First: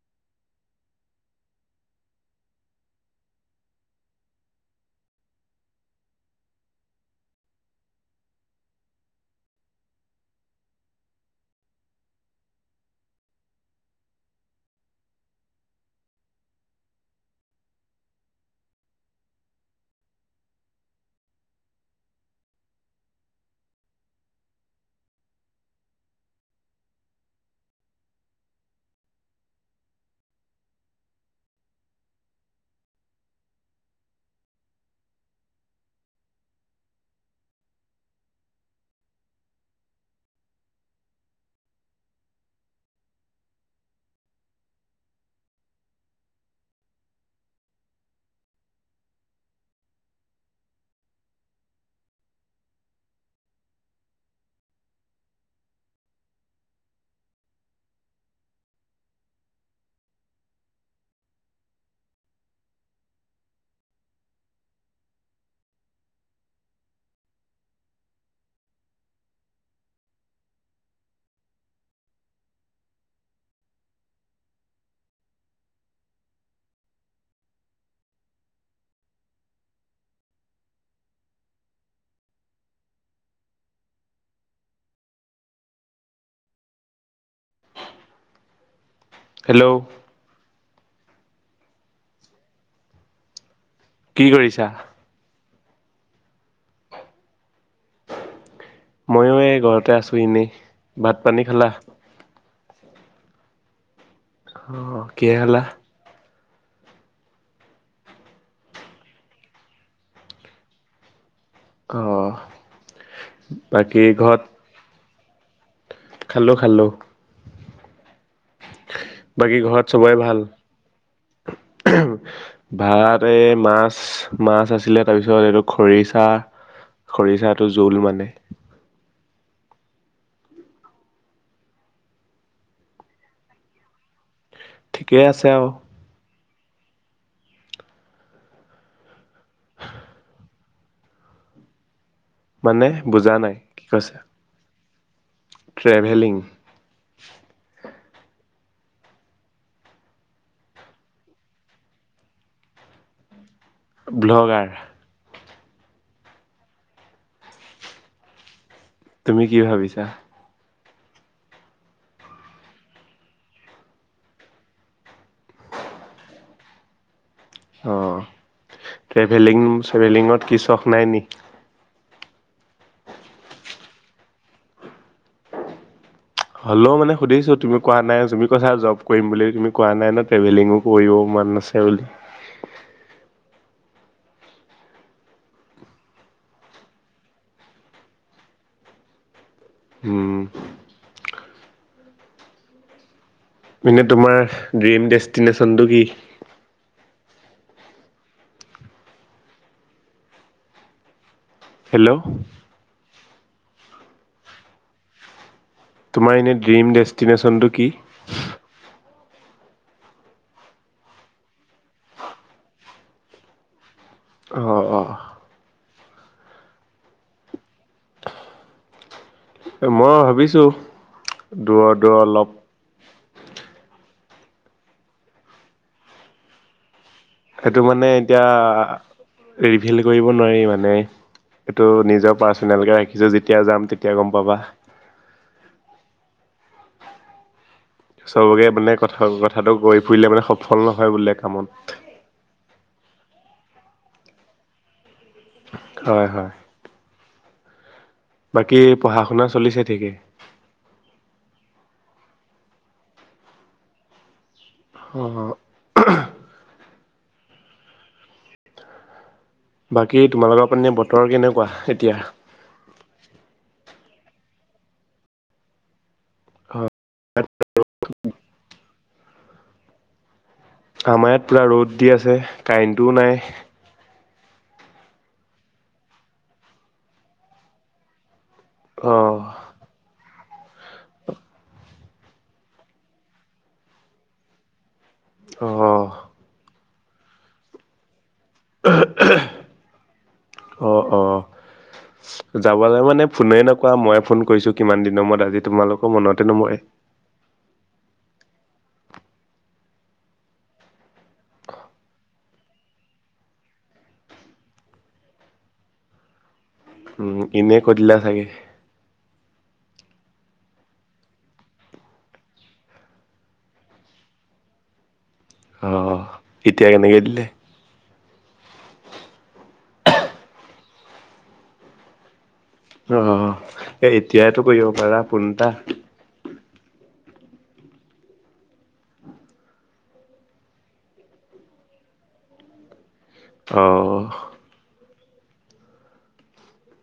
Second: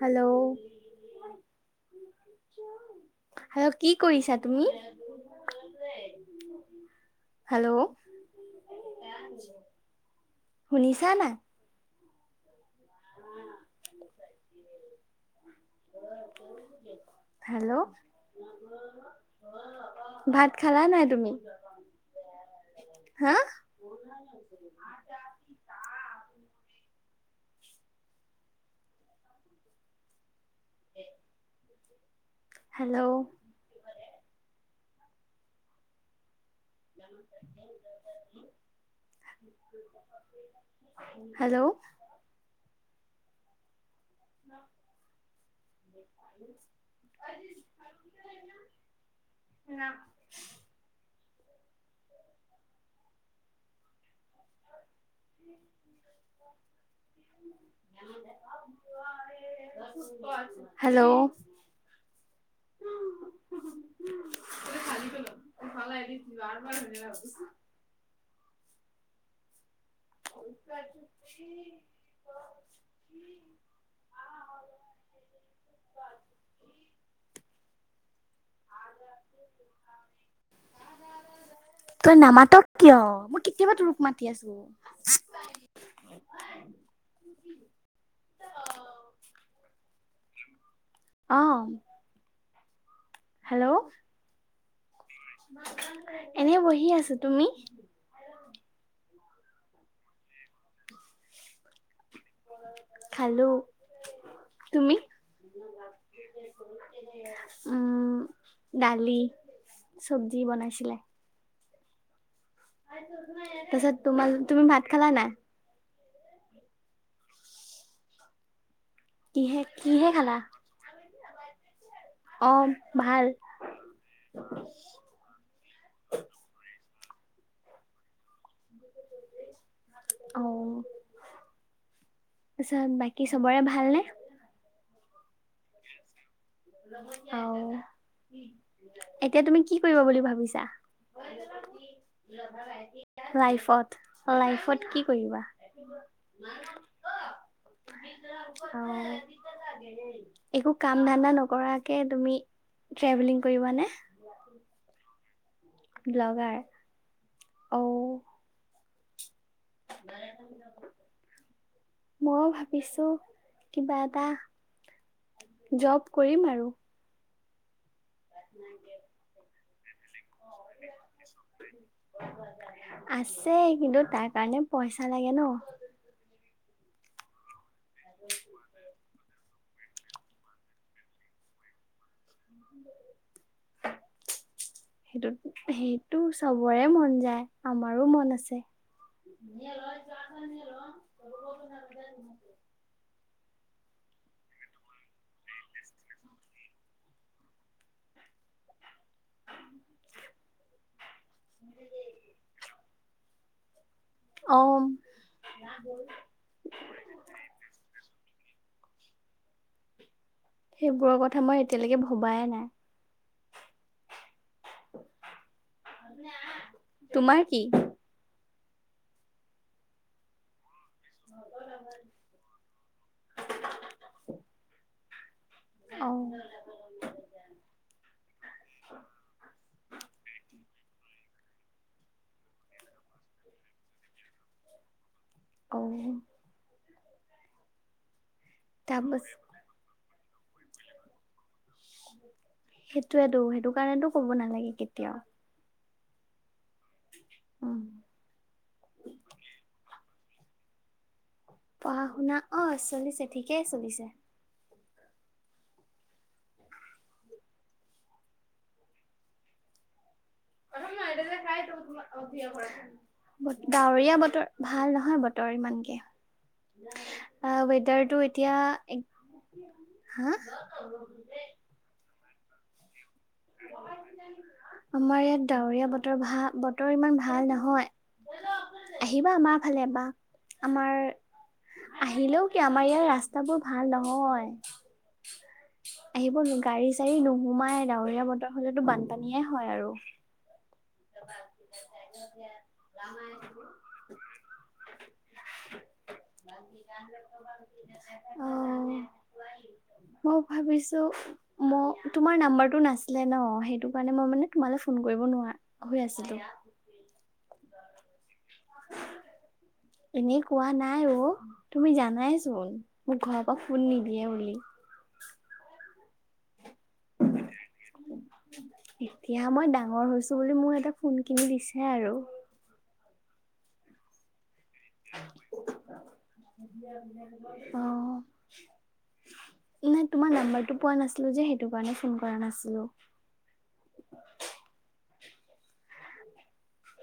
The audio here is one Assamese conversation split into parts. হেল্ল' হেল্ল কি কৰিছা তুমি হেল্ল' শুনিছা না [unintelligible] হেল্ল' ভাত খালা নাই তুমি হা [inaudible] উ [inaudible] হেল্ল'। [inaudible] হেল্ল' [unintelligible] ন [inaudible] [inaudible] হেল্ল' [unintelligible] [inaudible] [inaudible] [inaudible] তই নামাতক কিয় মই কেতিয়াবা তোৰোক মাতি আছো [unintelligible] হেল্ল' আহ কি কৰিছা এনে বহি আছো, তুমি? ময়ো এই ঘৰতে আছো এনেই, ভাত পানী খালা? খালো অ তুমি? কি হলা উম দালি চবজি বনাইছিলে অ তাৰছত বাকী তোমাৰ তুমি ভাত খালা নাই খালো খালো। বাকী কিহে ঘৰত কিহে চবৰে খালা? ভাল অ ভাত ভাল। এ মাছ মাছ আছিলে তাৰ পিছত এইটো খৰিচা খৰিচাটো জোল মানে আহ তাৰছত বাকী চবৰে ভালনেে ঠিকেই আছে আৰু অ এতিয়া তুমি কি কৰিব বুলি ভাবিছা [inaudible] মানে বুজা নাই কি লাইফত, কৈছে? লাইফত কি [unintelligible] ট্ৰেভেলিং অ একো কাম ধান্দা নক কৰাকে তুমি ট্ৰেভেলিং কৰিবানে ব্লগাৰ ব্লগাৰ অঔ তুমি কি ভাবিছা। ময়ো ভাবিছো কিবা এটা জপ কৰিম আৰু অ, টেভেলিং ট্ৰেভেলিঙত কি চখ নাই নি আছে কিন্তু তাৰ কাৰণে পইচা লাগে ন। হলেও মানে সুধিছো তুমি কোৱা নাই তুমি কৈছা জব কৰিম বুলি তুমি কোৱা নাই ন ট্ৰেভেলিং কৰিব মন আছে বুলি। সেইটো - সেইটো চবৰে মন যায় আমাৰো মন আছে। উম, উম, ন এ [unintelligible] এানে তোমাৰ ড্ৰিম ডেষ্টিনেশ্যনটো কি? হেল্ল', অ', তোমাৰ এনে ড্ৰিম ডেষ্টিনেশ্যনটো কি? সেইবোৰৰ কথা মই এতিয়ালৈকে ভবাই নাই। অ - অ। তোমাৰ কি? এ মই ভাবিছো দূৰ - দূৰ অলপ। [inaudible] অ', সেইটো মানে এতিয়া ৰিভিল কৰিব নোৱাৰি মানে এইটো নিজৰ পাৰ্চনেলকে ৰাখিছো যেতিয়া যাম তেতিয়া গম পাবা। আৰু সবকে মানে কথা তাৰপাছ কথাটো গৈ ফুৰিলে মানে সফল নহয় বোলে কামত। সেইটোৱেতো- সেইটো কাৰণেতো কব নালাগে কেতিয়াও। হয় - হয়। উম, বাকী পঢ়া শুনা চলিছে ঠিকেই। অ, শুনা অ, চলিছে ঠিকেই চলিছে। অ', বাকী তোমালোকৰ পানে বতৰ কেনেকুৱা এতিয়া। বিয়া বতৰ ভাল নহয় বতৰ ইমানকে অ', ৱেডাৰটো এতিয়া হা আমাৰ ইয়াত পুৰা ৰ'দ দি আছে কাৰেণ্টোও নাই। আমাৰ ইয়াত ডাৱৰীয়া বতৰ ভাল বতৰ ইমান ভাল নহয়। আহিবা অ', আমাৰ ফালে বা আমাৰ আহিলেও কি আমাৰ ইয়াৰ ৰাস্তাবোৰ ভাল নহয়। অ'। আহিব গাড়ী চাড়ী নোসোমাই ডাৱৰীয়া বতৰ হাৰ হলেতো বানপানীয়ে হয় আৰু। অ-অ। যাবলৈ মানে ফোনে নকোৱা মই ফোন কৰিছো কিমান দিনৰ মৰত আজি তোমালোকৰ মনতে নোমৰে। অ', [inaudible] মই ভাবিছো ম তোমাৰ নাম্বাৰটো নাছিলে ন সেইটো কাৰণে মই মানে তোমালে ফোন কৰি নোৱাৰ হৈ আছিলো। উম, ইনেিয় কতিল চাগে। এনে কোৱা নাই অ, তুমি জানাইচোন মোক ঘৰৰ পৰা ফোন নিদিয়ে বুলি। অহ, এতিয়া কেনেকৈ দিলে। এতিয়া মই ডাঙৰ হৈছো বুলি মোৰ এটা ফোন কিনি দিছে আৰু। আহ, এতিয়া টো কৰিব পৰা ফোন এটা। অ', নাই তোমাৰ নাম্বাৰটো পোৱা নাছিলোঁ যে সেইটো কাৰণে ফোন কৰা নাছিলোঁ। আহঁ।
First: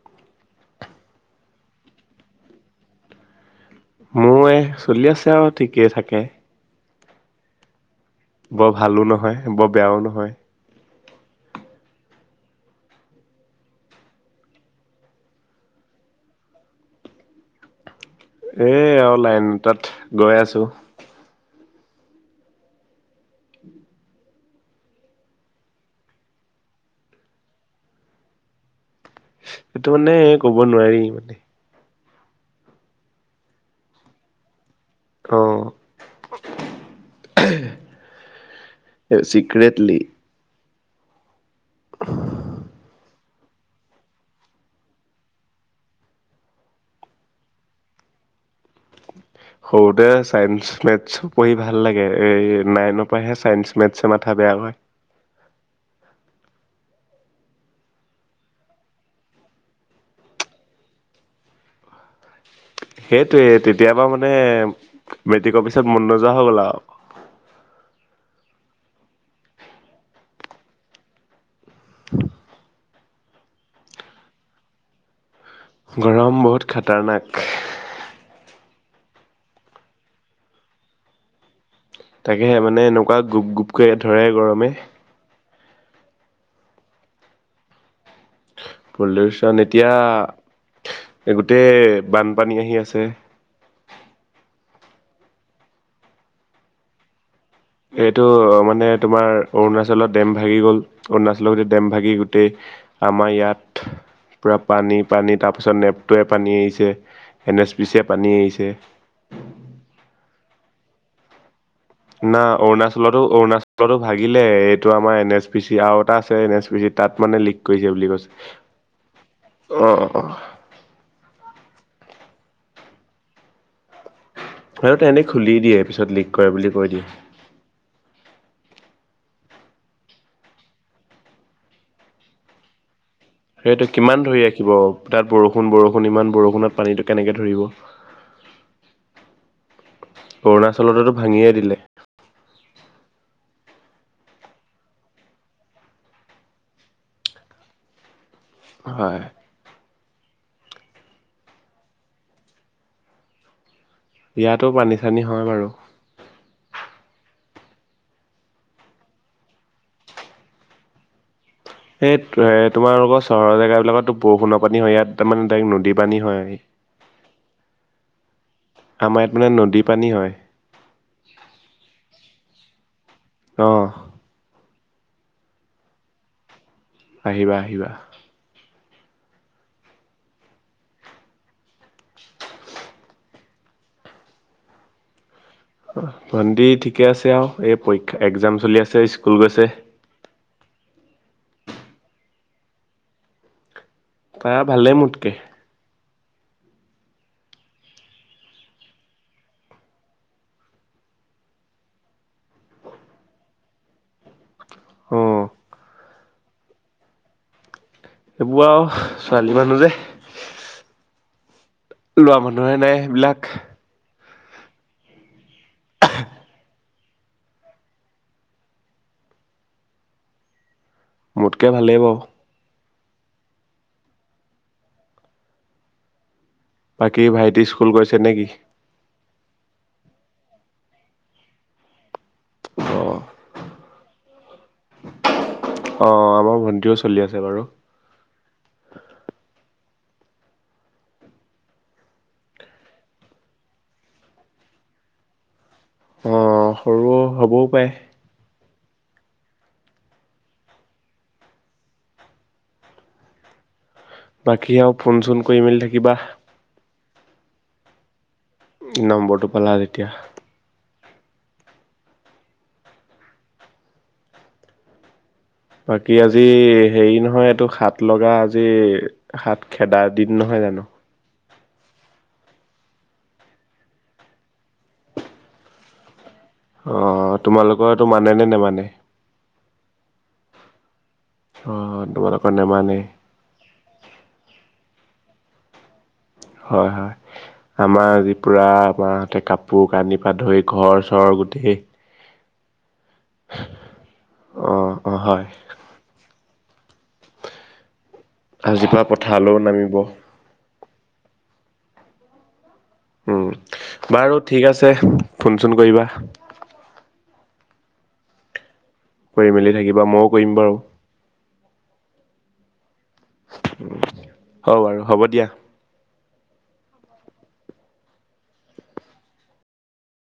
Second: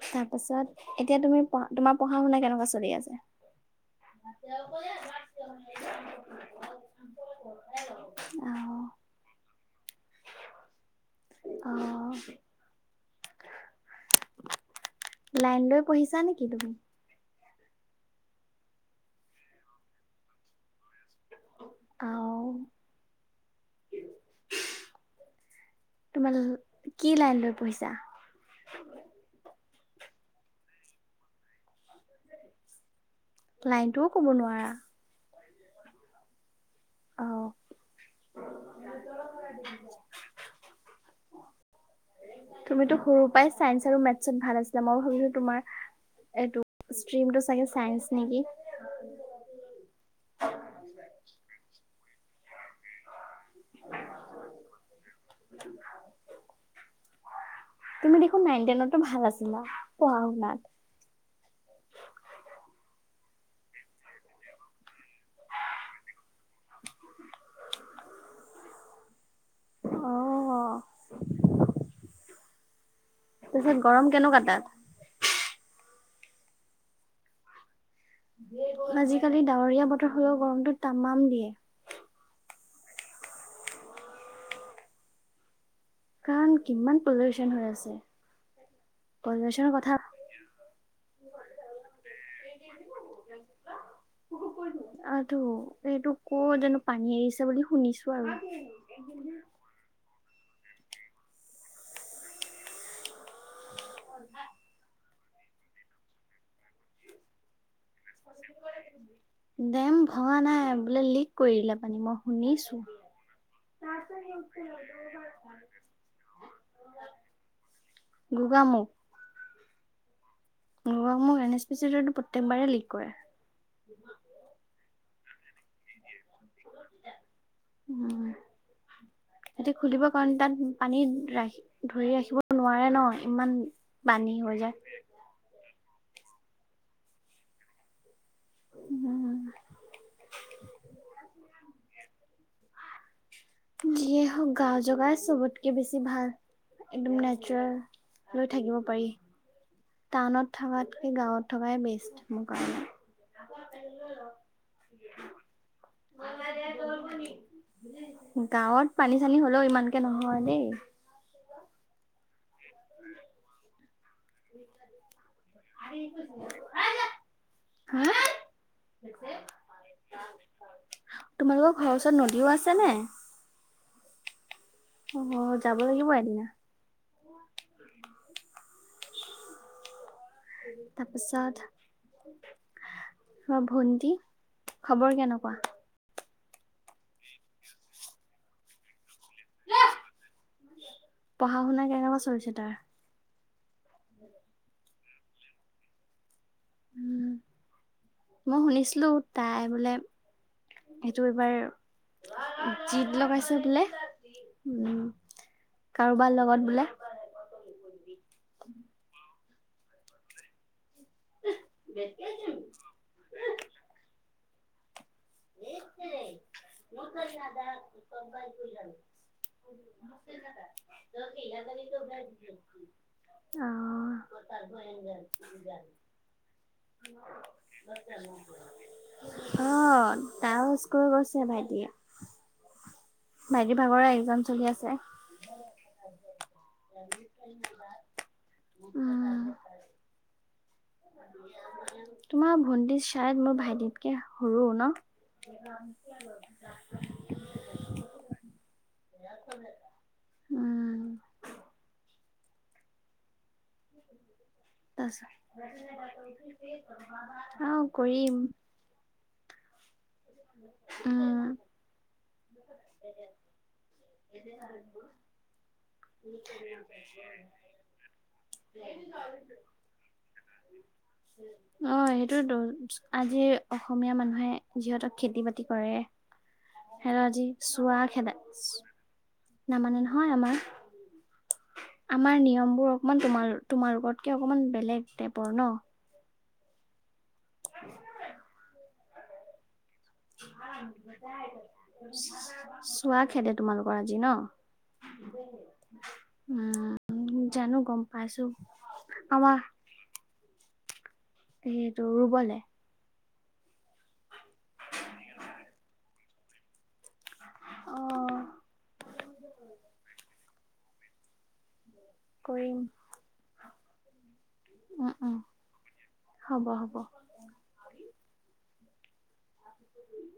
তাৰ পাছত এতিয়া তুমি পঢ়া তোমাৰ পঢ়া-শুনা কেনেকুৱা চলি আছে? মোৰ এ চলি আছে আৰু ঠিকেই থাকে। বৰ আহ ভালো নহয়, বৰ বেয়াও নহয়। অ', লাইন লৈ পঢ়িছা নেকি তুমি? এ, অ, লাইন তাত গৈ আছো। আও তোমাৰ কি লাইন লৈ পঢ়িছা? সেইটো মানে ক'ব নোৱাৰি মানে। লাইনটোও ক'ব নোৱাৰা? অ', অ [unintelligible] এ চিক্ৰেটলি। তুমিতো সৰু পাই চাইন্স আৰু মেথছত ভাল আছিলা মই ভাবিছো তোমাৰ এইটো ষ্ট্ৰিমটো চাগে চাইন্স নেকি? সৰুতে এ -এই নাইনৰ পৰাহে চাইন্স মেথছ মাথা বেয়া হয়। তুমি দেখোন নাইন টেনতো ভাল আছিলা, পঢ়া শুনাত। [unintelligible] সেইটোৱে তেতিয়াবা বা মানে মেট্ৰিকৰ পিছত মন নোযোৱা হৈ গ'ল আওঁ। অ', [unintelligible] তাৰপিছত গৰম কেনেকুৱা তাত? গৰম বহুত খতৰনাক। আজিকালি ডাৱৰীয়া বতৰ হৈও গৰমটো তামাম দিয়ে। তাকেহে মানে এনেকুৱা গুপ-গুপকৈ ধৰে গৰমে। কাৰণ কিমান পলিউচন হৈ আছে। পল্লিউচন পলিউচনৰ এতিয়া কথা গোটেই বানপানী আহি আছে। আটো এইটো কৰ যানো পানী আহিছে। এইটো মানে তোমাৰ অৰুণাচলত ডেম ভাগি গ'ল, অৰুণাচলত ডেম ভাগি গোটেই আমাৰ ইয়াত পূৰা পানী পানী তাৰপিছত নেপটোৱে পানী এৰি এন এছ পিছে পানী আহিছে। ডেম ভঙা নাই বোলে লিক কৰিলে। না অৰুণাচলতো-অৰুণাচলতো ভাগিলে। এইটো আমাৰ এন এছ পি চি আৰু এটা আছে এন এছ পি চিত। তাত মানে লিক কৰিছে বুলি কৈছে। [inaudible] অহ, অহ। অ মোক এন এছ পি চি প্ৰত্যেকবাৰেই লিক কৰে। হয় এনেই খুলি দিয়ে, পিছত লিক কৰে বুলি কৈ দিয়ে। সিহতি খুলিব কাৰণ, তাত পানী ৰাখি ধৰি ৰাখিব নোৱাৰে ন। ইমান সেইটো কিমান পানী ধৰি হৈ যায়। ৰাখিব তাত বৰষুণ-বৰষুণ বৰষুণ ইমান বৰষুণত পানীটো কেনেকৈ ধৰিব। উম, অৰুণাচলতেটো ভাঙিয়ে দিলে। যিয়ে হওক গাঁও জগাই চবতকে বেছি ভাল। একদম নেচাৰেল লৈ থাকিব পাৰি। হয় টাউনত থকাতকে গাঁৱত থকাই বেষ্ট। মোৰ কাৰণে। বিয়াতো পানী চানী হয় বাৰু। গাঁৱত পানী চানী হ'লেও ইমানকে নহয় দেই। এ এই তোমাৰোকৰ চহৰ জেগা বিলাকতো বৰষুণৰ পানী হয় ইয়াত তাৰমানে ডৰেক নদী পানী হয়। [inaudible] আমাৰ ইয়াত মানে নদীৰ পানী হয়। তোমালোকৰ ঘৰৰ ওচৰত নবৌ আছে নাই অহ' অ' যাব লাগিব এদিনা। আহিবা' আহিবা। তাৰপিছত [unintelligible] ভণ্টি খবৰ কেনেকুৱা ভণ্টি ঠিকে আছে আৰু এই পৰীক্ষা এক্জাম চলি আছে স্কুল গৈছে। পঢ়া শুনা কেনেকুৱা চলিছে তাৰ? তাৰ ভালে মোতকে। উম, [inaudible] মই শুনিছিলো তাই বোলে সেইটো এইবাৰ, জিদ লগাইছো বোলে। উম, অ'। কাৰোবাৰ লগত বোলে, এইবোৰ আৰু ছোৱালী মানুহ যে। ল'ৰা মানুহৰে নাই হেইবিলাক। [inaudible] [inaudible] মোতকে ভালেই বাৰু [inaudible] অহ' বাকী ভাইটি স্কুল গৈছে নেকি? অ [unintelligible] গৈছে ভাইটিয়ে। অ'। ভাইটিৰ ভাগৰে এক্জাম চলি আছে। অ' আমাৰ ভণ্টিও চলি আছে বাৰু [inaudible] তোমাৰ ভন্টি ছাইত মই ভাইটিতকে সৰুো ন, অহ সৰু হ'বও পাৰে। [unintelligible] উম' বাকী আ ওঁ ফোন তাৰপিছত চোন কৰি মেলি থাকিবা। অ' কৰিম। নম্বৰটো পালা যেতিয়া। উম' বাকী আজি হেৰি নহয় এইটো শা'ত লগা আজি শা'ত খেদাৰ দিন নহয়, [unintelligible] অ' সেইটোৱে তো আজি অসমীয়া মানুহে যিহতৰ খেতি বাতি কৰে। সিহঁতৰ অ' আজি তোমালোকৰো মানে নে' নে মানে, না মানে নহয় আমাৰ, অ' আমাৰ তোমালোকৰ নিয়ম বোৰ নেমানেই অকমান তোমাৰ -তোমালোকতকৈ অকমান বেলেগ টাইপৰ ন, হয়' হয় আমাৰ আজি পুৰা আমাৰতে কাপো কাপোৰ কানি পা ধৰি ঘৰ চৰ গোটেই, চোৱা খেদা তোমালোকৰ আজি ন অ' অ' হয় জানো গম পাইছো আজিৰ পৰা আমাৰ পথাৰলৈও নামিব। [unintelligible] ৰুবলে উম বাৰু ঠিক আছে, ফোন চোন কৰিবা। অহ' কৰি মেলি থাকিবা মইো কৰিম বাৰু, কৰিম। হ' বাৰু হ'ব দিয়া। হ'ব-হ'ব। [inaudible]